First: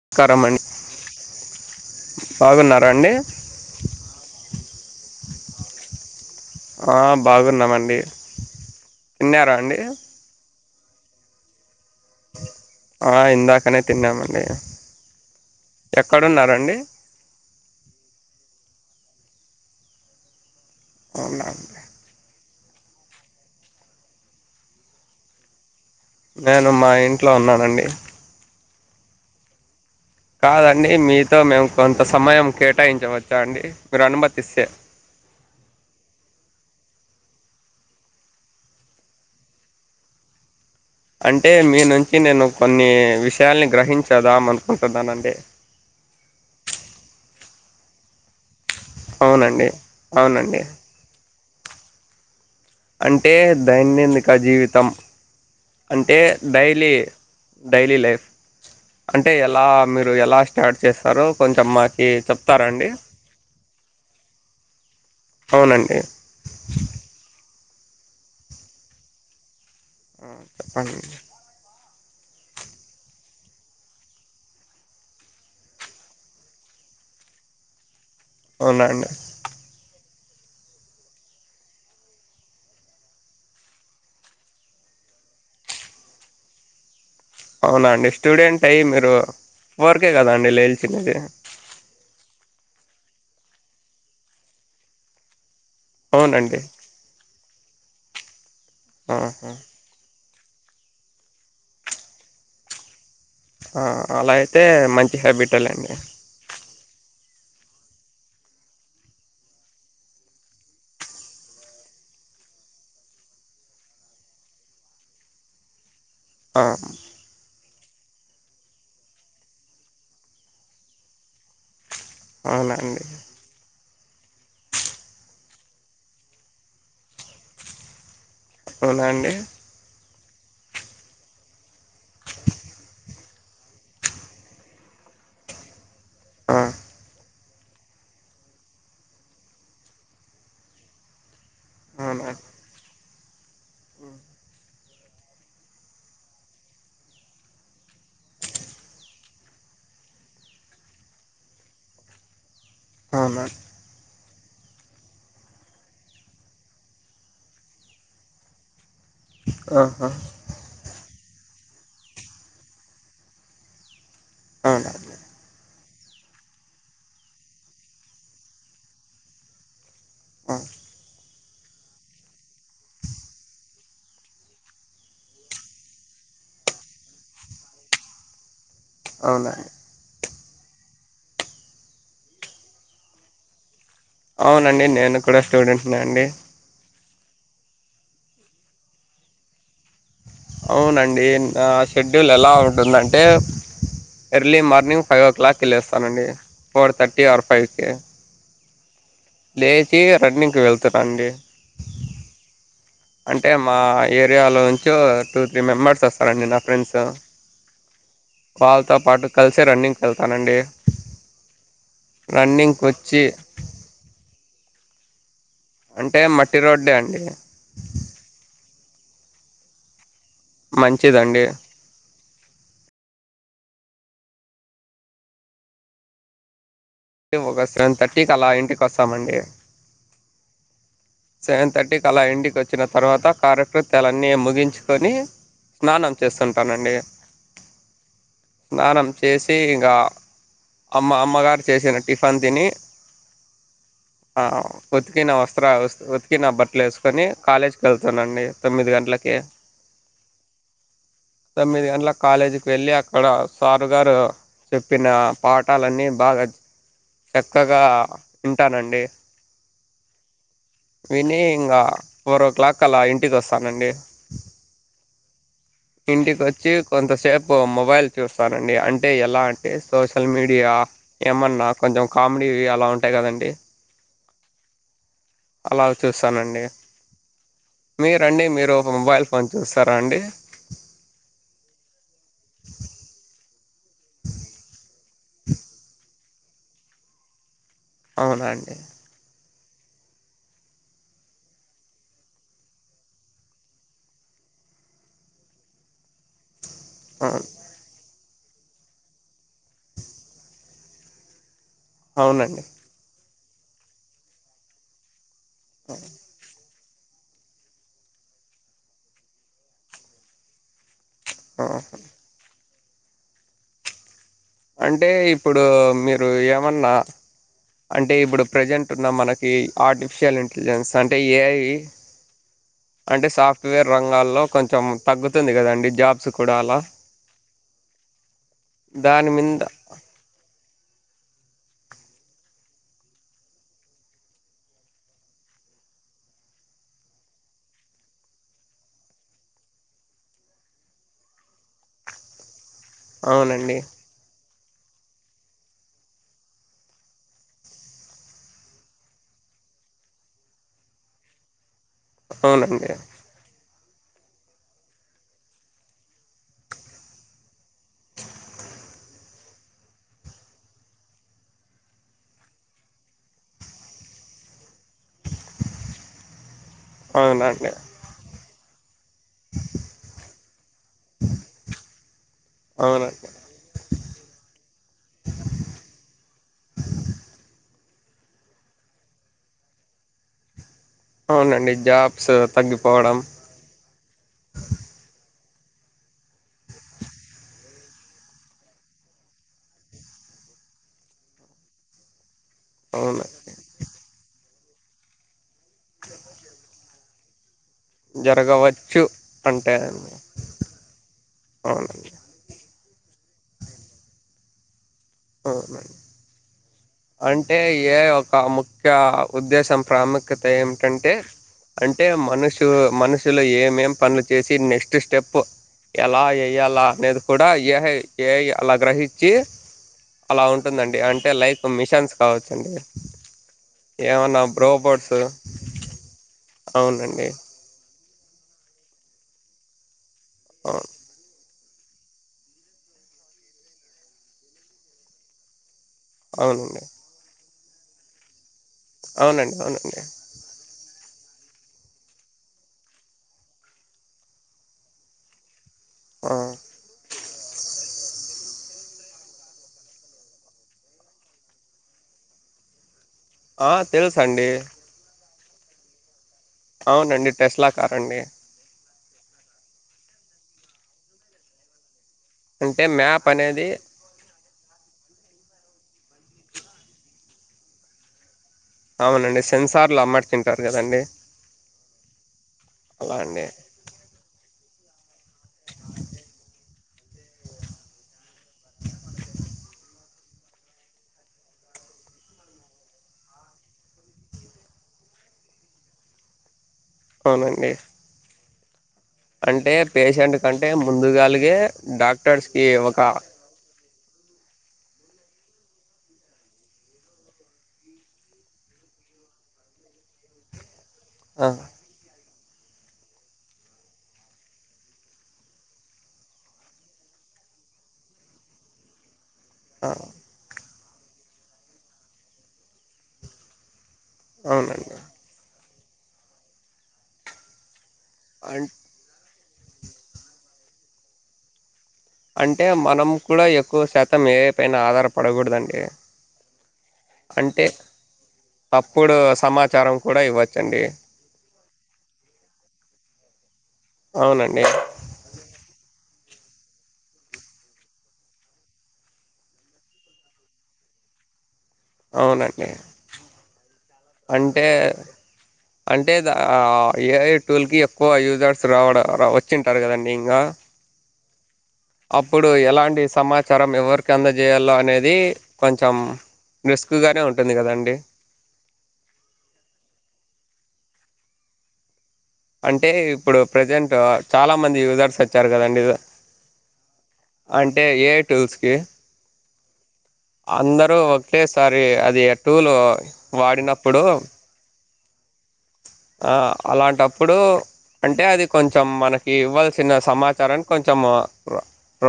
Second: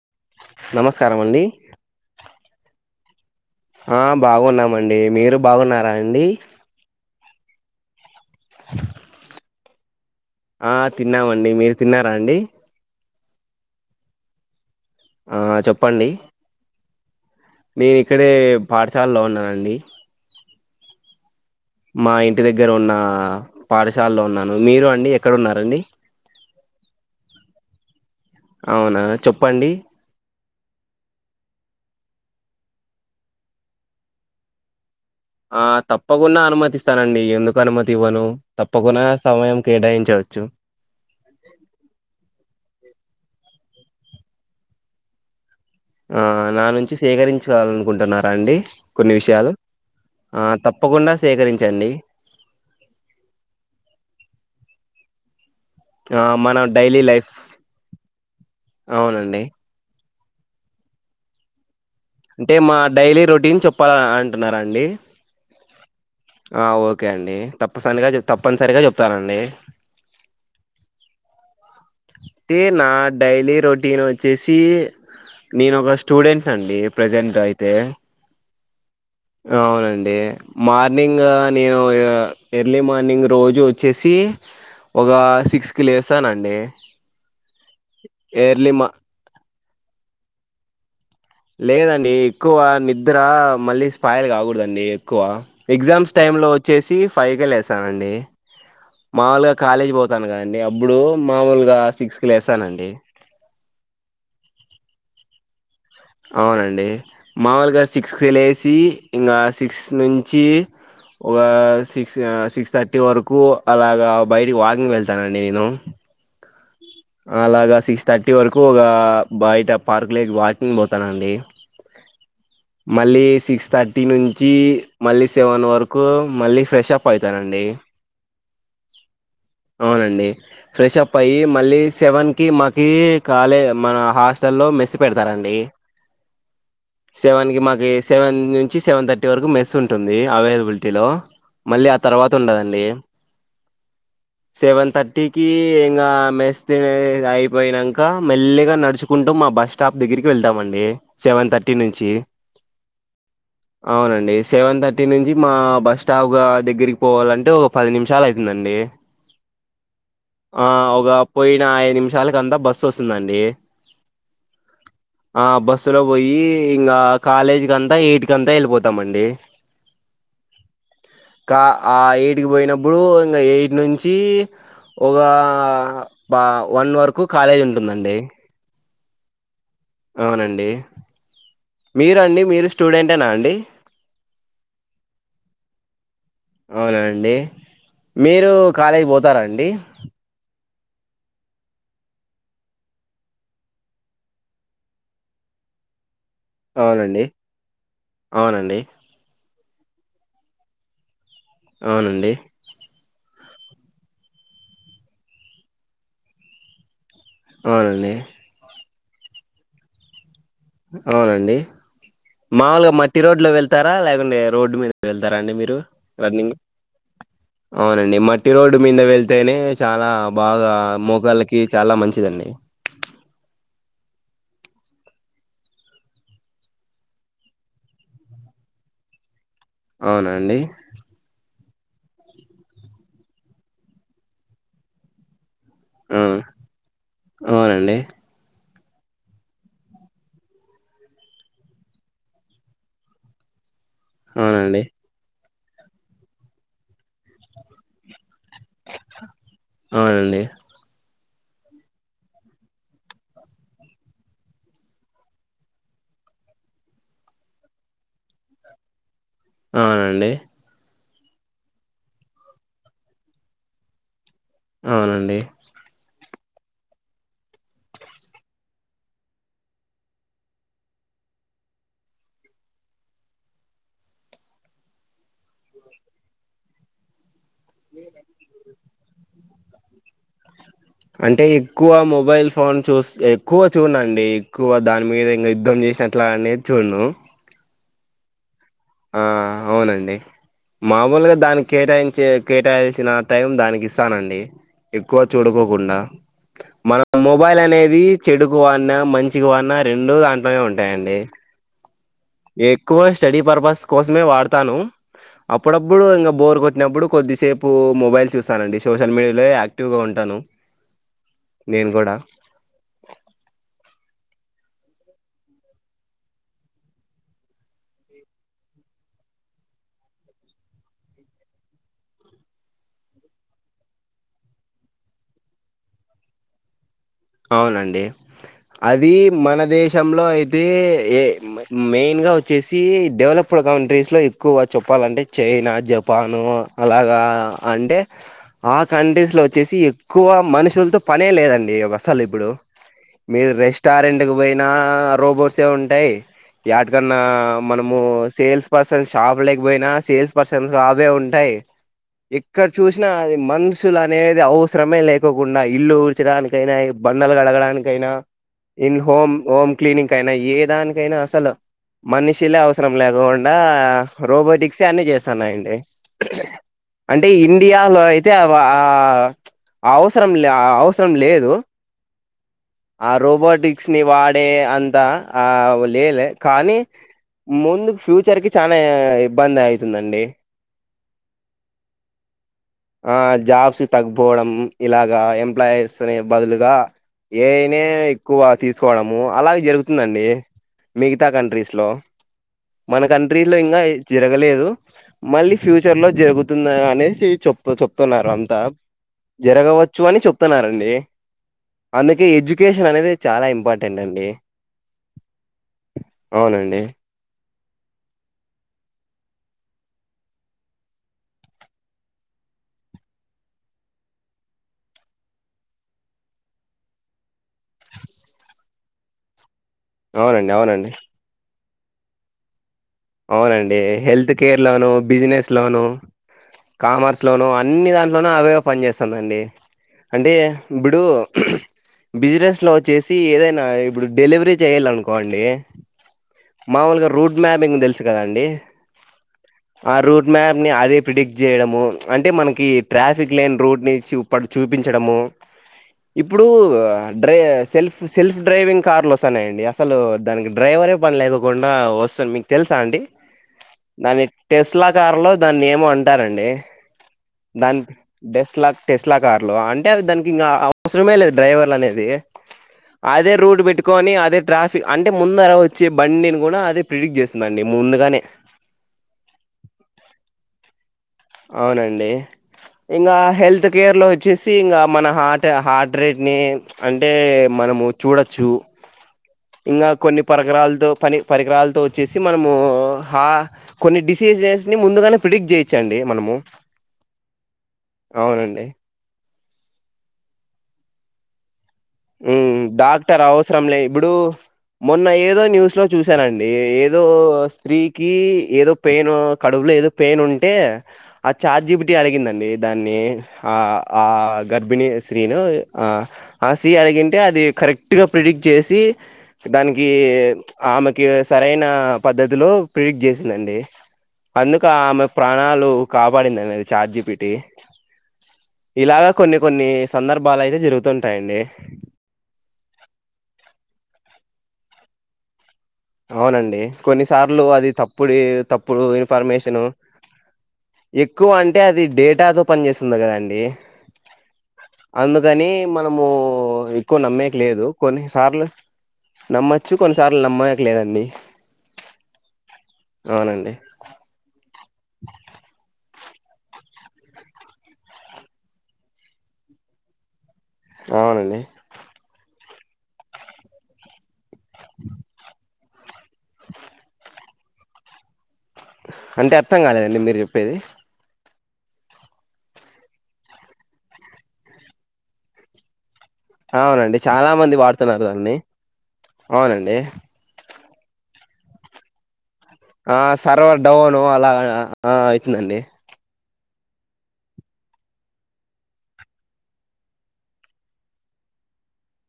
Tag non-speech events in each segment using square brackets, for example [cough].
నమస్కారం అండి నమస్కారం అండి బాగున్నారా అండి ఆ బాగున్నామండి మీరు బాగున్నారా అండి ఆ బాగున్నామండి తిన్నారా అండి అ ఆ తిన్నామండి మీరు తిన్నారా అండి ఆ ఇందాకనే తిన్నామండి ఆ చెప్పండి ఎక్కడున్నారండి నేను ఇక్కడే పాఠశాలలో ఉన్నానండి అవునా మా ఇంటి దగ్గర ఉన్న పాఠశాలలో ఉన్నాను మీరు అండి ఎక్కడ ఉన్నారండి నేను మా ఇంట్లో ఉన్నానండి అవునా చెప్పండి కాదండి మీతో మేము కొంత సమయం కేటాయించవచ్చ అండి మీరు అనుమతిస్తే ఆ తప్పకుండా అనుమతిస్తానండి ఎందుకు అనుమతి ఇవ్వను తప్పకుండ సమయం కేటాయించవచ్చు అంటే మీ నుంచి నేను కొన్ని విషయాలని గ్రహించేద్దాం అనుకుంటున్నానండి ఆ నా నుంచి సేకరించుకోవాలనుకుంటున్నారా అండి కొన్ని విషయాలు అవునండి ఆ అవునండి తప్పకుండా సేకరించండి అంటే దైనందిక జీవితం అంటే ఆ మన డైలీ లైఫ్ డైలీ లైఫ్ అంటే అవునండి ఎలా ఎలా స్టార్ట్ చేస్తారు కొంచెం అంటే మా చెప్తారాండి డైలీ రొటీన్ చెప్పాల అంటున్నా అండి అవునండి తప్పసరిగా తప్పనిసరిగా చెప్తానండి చెప్పండి అంటే నా డైలీ రొటీన్ వచ్చేసి నేను ఒక స్టూడెంట్ అండి ప్రెజెంట్ అయితే అవునండి అవునండి మార్నింగ్ నేను ఎర్లీ మార్నింగ్ రోజు వచ్చేసి ఒక సిక్స్కి లేస్తానండి అవునా అండి స్టూడెంట్ ఎర్లీ మా అయ్యి మీరు ఫోర్ కె కదండి లేయల్ చ్చినది లేదండి ఎక్కువ నిద్ర మళ్ళీ స్పాయలు కాకూడదండి ఎక్కువ ఎగ్జామ్స్ టైమ్ లో అవునండి వచ్చేసి ఫైవ్ కె లేస్ చవెన్ డి ఆహా మల్ల కాలేజీ పోతాం అవునండిఅప్పుడు మామూలుగా సిక్స్త్ కి లేస్సానండి ఆ అలా అయితే మంచి హ్యాబిటే లేండి అవునండి మాముూలుగా సిక్స్కి లేసి ఇంగా సిక్స్ నుంచి ఒక సిక్స్ సిక్స్ థర్టీ వరకు అలాగ బయటికి వాకింగ్కి వెళ్తానండి నేను, ఆ అలాగా సిక్ థర్టీ వరకు ఒక బయట పార్క్లోకి వాకింగ్ పోతానండి అవునండి మళ్ళీ సిక్స్ థర్ టీ నుంచి మళ్ళీ సెవెన్ వరకు మళ్ళీ ఫ్రెషప్ అయితానండి అవునా అండి అవునండి ఫ్రెష్ అప్ అయ్యి మళ్ళీ సెవెన్ కి మాకి కాలే మా హాస్టల్లో మెస్ పెడతారండి ఆ సెవెన్ కి మాకు సెవెన్ నుంచి సెవెన్ థర్టీ వరకు మెస్ ఉంటుంది అవైలబిలిటీలో మళ్ళీ ఆ తర్వాత అవునండి ఉండదండి సెవెన్ థర్టీకి ఇంగ మెస్తే అయిపోయినంక మెల్లిగా నడుచుకుంటూ మా బస్ స్టాప్ దగ్గరికి వెళ్తామండి సెవెన్ థర్టీ నుంచి, అవునండి అవునండి సెవెన్ థర్టీ నుంచి మా బస్ స్టాప్గా దగ్గరికి పోవాలంటే ఒక పది నిమిషాలు అయితుందండి ప్చ్ ఆహా ఆ ఒగ పోయిన ఐదు నిమిషాలకు అంతా బస్ వస్సుందండి అవునండి ఆ బస్ స్సు లో పోయి ఇంకా కాలేజీ కంతా యెయిట్ కంతా వెళ్ళిపోతామండి, ఆ క ఆ ఎయిట్కి పోయినప్పుడు ఇంగ ఎయిట్ నుం చ్చి ఒక బ వన్ వరకు కాలేజ్ ఉంటుందండి అవునా అవునండి, మీరండి మీరు స్టూడెంటేనా అండి అవునండి నేను కూడా స్టూడెంట్ నే అండి అవునా అండి మీరు కాలేజ్ పోతారా అండి అవునండి నా షెడ్యూల్ ఎలా ఉంటుందంటే ఎర్లీ మార్నింగ్ ఫైవ్ ఓ క్లాక్కి లేస్తానండి ఫోర్ అవునండి థర్టీ ఆర్ ఫైవ్ కి అవునండి లేచి రన్నింగ్ కి వెళ్తానండి అవునండి అంటే మా ఏరియాలోంచో టూ త్రీ మెంబర్స్ వస్తారండి నా ఫ్రెండ్స్ అవునండి తో పాటు కలిసే రన్నింగ్ కెళ్తానండి అవునండి మాముూలుగా మట్టి వచ్చి రోడ్ లో వెళ్తారా లేకుంటే రోడ్డు మీద వెళ్దా రండి మీరు అంటే రన్నింగ్, మట్టి రోడ్డే అండి అవునండి మట్టి రోడ్ మీద వెళ్తేనే చాలా బాగా మంచిదండి మోకాళ్ళకి చాలా మంచిదండి ఒక సెవెన్ థర్టీకి అలా ఇంటికి వస్తామండి అవునండి సెవెన్ థర్టీకి అలా ఇంటికి వచ్చిన తర్వాత కారెక్టర్ తలన్నీ ముగించుకొని స్నానం ఆ చేస్తుంటానండి అవునండి స్నానం చేసి ఇంకా అమ్మ అమ్మగారి చేసిన టిఫన్ తిని ఆ అవునండి కొతికి నా వస్త అ ఉతికి నా బట్టలు వేసుకొని కాలేజ్కి వెళ్తానండి తమ్మిదిగంట్ల కీ అవునండి తొమ్మిది గంటల కాలేజీకి వెళ్ళి అక్కడ సారు గారు చెప్పిన పాఠాలన్నీ బాగా చక్కగా వింటానండి అవునండి విని ఇంకా ఫోర్ ఓ క్లాక్ అలా ఇంటికి వస్తానండి అవునండి ఇంటికి వచ్చి కొంతసేపు మొబైల్ చూస్తానండి అంటే ఎలా అంటే సోషల్ మీడియా ఏమన్నా కొంచెం కామెడీ అలా ఉంటాయి కదండి అలా చూస్తానండి మీరండి మీరు ఒక మొబైల్ ఫోన్ చూస్తారా అండి అంటే ఎక్కువ మొబైల్ ఫోన్ చూసి ఎక్కువ చూడ్ నుండి ఎక్కువ దాని మీద ఇంకా యుద్ధం చేసా అట్లోనే చూడనూ అవునండి ఆ అవునండి మామూలుగా దానికి కేటాయించే కేటాయాల్సిన టైం దానికి ఇస్తానండి ఎక్కువ చూడుకోకుండా మనం అవును. మొబైల్ అనేది చెడుకు వాన్న మంచికి వన రెండు దాంట్లోనే ఉంటాయండి అవునండి ఎక్కువ వర్ష స్టడీ పర్పస్ కోసమే వాడతాను అప్పుడప్పుడు ఇంకా బోర్క కోట్ ఇచ్చినప్పుడు కొద్దిసేపు మొబైల్ చూస్తానండి సోషల్ మీడియాలో యాక్టివ్ గా ఉంటాను ఆహా. నేను కూడా అ అంటే ఇప్పుడు మీరు ఏమన్నా అంటే ఇప్పుడు ప్రజెంట్ ఉన్న మనకి ఆర్టిఫిషియల్ ఇంటెలిజెన్స్ అంటే ఏఐ అంటే సాఫ్ట్వేర్ రంగాల్లో కొంచెం తగ్గుతుంది కదండి జాబ్స్ కూడా అలా అవునండి అది దాని మన మింద దేశంలో అయితే ఏ మెయిన్గా వచ్చేసి డెవలప్డ్ కంట్రీస్ లో ఎక్కువ గా చెప్పాలంటే చైనా జపాను అలాగా అంటే ఆ కంట్రీస్ లో వచ్చేసి ఎక్కువ మనుషులతో పనే లేదండి వాళ్ళకి మసాలేపుడు మీరు అవునండి రెస్టారెంటు కి పోయి ఆ రోబోట్సే ఉంటాయి. ఎటికన్నా మనము సేల్స్ పర్సన్ షాప్ లేకపోయినా సేల్స్ పర్సన్ షాపే ఉంటాయి. ఎక్కడ అవునండి చూసినా అది మనస్ వ్యక్తులు అనేది అవసరమే లేకకుండా ఇల్లు ఊడ్చడానికైనా వ్యక్ బండలు కడగడానికైనా ఇన్ హోమ్ హోమ్ క్లీనింగ్ కి అయినా ఏ దానికైనా అసలు మనిషిలే అవసరం లేకకుండా రోబోటిక్ క్షన్ని చేస్తున్నాయండి అంటే అవునండి ఇండియాలో అయితే ఆ ఆ అవసరం లే ఆ అవసరం లేదు. ఆ అవునండి రోబోటిక్స్ ని వాడే అంతా ఆ లేలే కానీ ముందుకు ఫ్యూచర్ కి చానా ఇబ్బంది ఐతుందండి. అవునండి జాబ్స్ ఆ తగ్గిపోవడం జాబ్స్ తగ్గిపోవడం ఇలాగా ఎం ఎంప్లాయీస్ బదులుగా ఏఐనే ఎక్కువ తీసుకోవడము అలాగే జరుగుతుందండి మిగతా కంట్రీస్లో మన అవును కంట్రీ లో ఇంకా ఇది జరగలేదు. మళ్ళీ ఫ్యూచర్ లో జరుగుతుంది అనేసి చెప్ చెప్తున్నారు అంతా జరగవచ్చు అంటే జరగవచ్చు అని చెప్తున్నారండి. అవునండి అందుకే ఎడ్యుకేషన్ అనేది చాలా ఇంపార్టెంట్ అండి. అవున అవునండి అం అంటే ఏఐ ఒక ముఖ్య ఉద్దేశం ప్రాముఖ్యత ఏమిటంటే అంటే మనుషు మనుషులు ఏమేం పనులు చేసి నెక్స్ట్ స్టెప్ ఎలా ఏయాల అనేది కూడా ఏఐ ఏఐ అలా గ్రహించి అలా అవునండి అవునండి ఉంటుందండి అంటే లైక్ మిషన్స్ కావచ్చండి అవునండి హెల్త్ ఏమన్నా కేర్ లోను రోబోట్స్ బిజినెస్ లోను కామర్స్ అవునండి లోను అన్నీ దాని [unintelligible] పని చేస్తుందండి అంటే అవును ఇప్పుడు బిజినెస్ లో వచ్చేసి ఏదైనా ఇప్పుడు డెలివరీ చేయ్యాలి అనుకోండి. అవునండి మాములుగా రోడ్ మ్యార్ణింగ్ తెల్స్ [unintelligible] కదా అండి అవునండి ఆ అవునండి రూట్ మేన్ ని ఆది ప్రిడిక్ట్ చేయడము అంటే మనకి ట్రాఫిక్ లైన్ రోడ్ ని చూపడ్ చూపించడము ఆ! ఇప్పుడు డ్రే సెల్ఫ్ సెల్ఫ్ డ్రైవింగ్ కార్లు వస్తాన్నాయండి అసలు దానికి డ్రైవరే పని లేకకుండా వస్తాన్ మీకు తెల్స్ సాండి ఆ! నాది తెలుసండి టెస్లా కార్లో దాన్ని ఏమో అం టారండి అవునండి టెస్లా దాని కార్ అండి డెస్ లాక్ టెస్లా కార్లు అంటె అవి దానికి ఇంక అవసరమే లేదు డ్రైవర్లు అనేది అంటే మ్యాప్ అదే రూట్ అనేది పెట్టుకోని అదె ట్రాఫిక్ అంటె ముందర వచ్చే బండిని కూడ అది ప్రిడిక్ట్ చేస్ దండి ముందుగానె అవునండి సెన్సార్లు అమర్చింటారు కదండి అవునండి ఇంకా అండి హెల్త్ కేర్ లొ వచ్చేసి ఇంక మన హార్ట్ హార్ట్ రేట్ని అంటె మనము చూడచ్చు ఇంకా కొన్ని పరికరాలతో పని పరికరాలతో వచ్చేసి మనము కొన్ని డిసీజెస్ని ముందుగానే ప్రిడిక్ట్ చేయొచ్చండి. మనము అవునండి అవునండి అంటె పేషెంట్ కంటె ముందుగాలిగె ఉ డాక్టర్ అవసరంలే ఇ బ్బుడు మొన్న ఏదో న్యూస్ లొ చూసానండి ఏదో స్త్రీకి ఏదో పెయిన్ కడుపులొ ఏదొ పెయిన్ ఉంటే ఆ చాట్ జీ పి టీ ఆడిగిందండి దాన్ని ఆ ఆ గర్భిణీ స్త్రీనొ ఆ అస్ స్త్రీ అడిగింటె అది కరెక్ట్ గ ప్రిడిక్ట్ చేసి దానికి ఆ ఆమె కి సరైన పద్ధతిలొ ప్రెడిక్ట్ చేసిందండి అవునండి అందుకామె ప్రాణాలు కాపాడిందండి అది చాట్ జిపీటి అం ఇలాగ కొన్ని కొన్ని సందర్భాలు అయితె జరుగుతుంటాయి అండి అంటె మనం కూడ ఎక్కువ శాతం మొత్తం ఏ ఐ పైన ఆధారపడకూడదండి. అవునండి కొన్నిసార్లు అంటే అది తప్పుడె తప్పుడు ఇన్ఫర్మేషను సమాచారం కూడా ఇవ్వచ్చండి ఎక్కువ అంటె అది డేటాతొ పనిచేస్తుంది కదండి అవునండి అందుకని మనము పోయ్ ఎక్కువ నమ్మేకి లేదు కొన్నిసార్లు నమ్మచ్చు కొన్నిసార్లు నమ్మెక్ లేదండి అవునండి అవునండి అంటే అంటే దా ఆ ఏఐ టూల్ కి ఎక్కువ యూజర్స్ రావడ రా వచ్చింటారు కదండి ఇంకా అవునండి అప్పుడు ఎలాంటి సమాచారం ఎవరికి అందజేయల్ల అనేది కొంచెం రిస్క్ గానె ఉంటుంది కదండి అంటే అర్థం కాలేదండి మీరు చెప్పేది అంటే ఇప్పుడు ప్రజెంట్ చాలా మంది యూజర్స్ వచ్చారు కదండి అవునండి చాలా మంది అంటే వాడుతున్నారు ఏఐ దాన్ని టూల్స్కి అవునండి అందరూ ఒక్కేసారి అది టూల్ ఆహ్ సర్వర్ డౌను వాడినప్పుడు అలా ఆహ్ అయితుందండి ఆహ్ అలాంటప్పుడు అంటే అది కొంచెం మనకి ఇవ్వాల్సిన సమాచారాన్ని కొంచెం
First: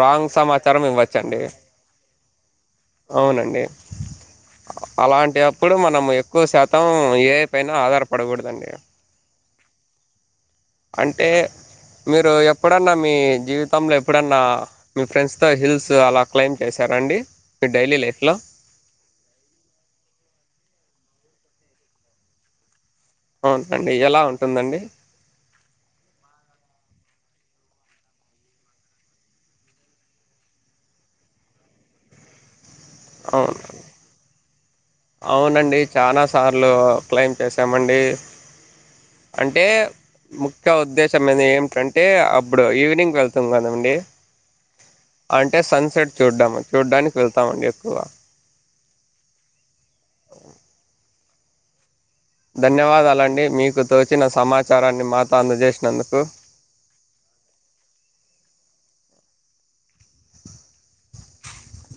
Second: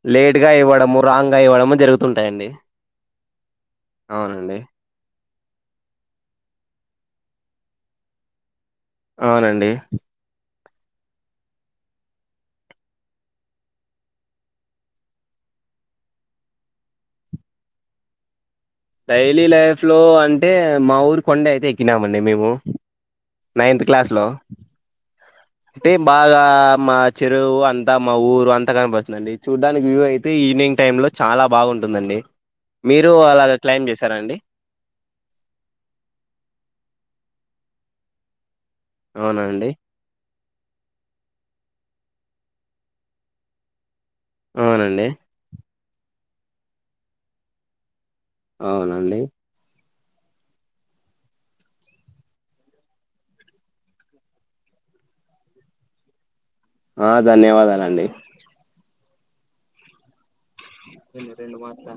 రాంగ్ లేట్ గా సమాచారం ఇవ్వడము రాంగ్ గా ఇవ్వచ్చండి ఇవ్వడము జరుగుతుంటాయండి అవునండి ఆవునండి ఎప్పుడు మనం ఎక్కువ శాతం ఏఐ పైన ఆధారపడకూడదండి అవునండి అంటే మీరు ఎప్పుడన్నా మీ జీవితంలో ఎప్పుడన్నా మీ ఫ్రెండ్స్తో హిల్స్ అలా క్లైంబ్ చేశారండి మీ డైలీ లైఫ్లో డైలీ లైఫ్ లో అంటే మా ఊరి కొండ అయితే ఎక్కినామండి మేము అవున నైన్త్ అండి క్లాస్ ఎలా లో ఉంటుందండి అంటే బాగా మా చెరువు అంతా మా ఊరు అంతా కనపాచండీ చూడ్డానికి వ్యూ అయితే ఈవినింగ్ టైమ్ లో చాలా బాగుంటుందండి. మీరు అలాగ అవును క్లైమ్బ్ చేశారా అండి. అవునండి చాలా సార్లు క్లైమ్ చేసామండి అంటే అవునండి ము ఇంకా ఉద్దేశం అది ఏమిటంటే అప్పుడు ఈవినింగ్ వెళ్తాం కదండి అవునండి సట్ చూధాం చూడ్డానికి వెళ్తామండి ఎక్కువ అవునండి ధన్యవాదాలండి మీకు తోచిన సమాచారాన్ని మాతో అందజేసినందుకు ఆహ్ ధన్యవాదాలండి ఎ రెండు మాట్లా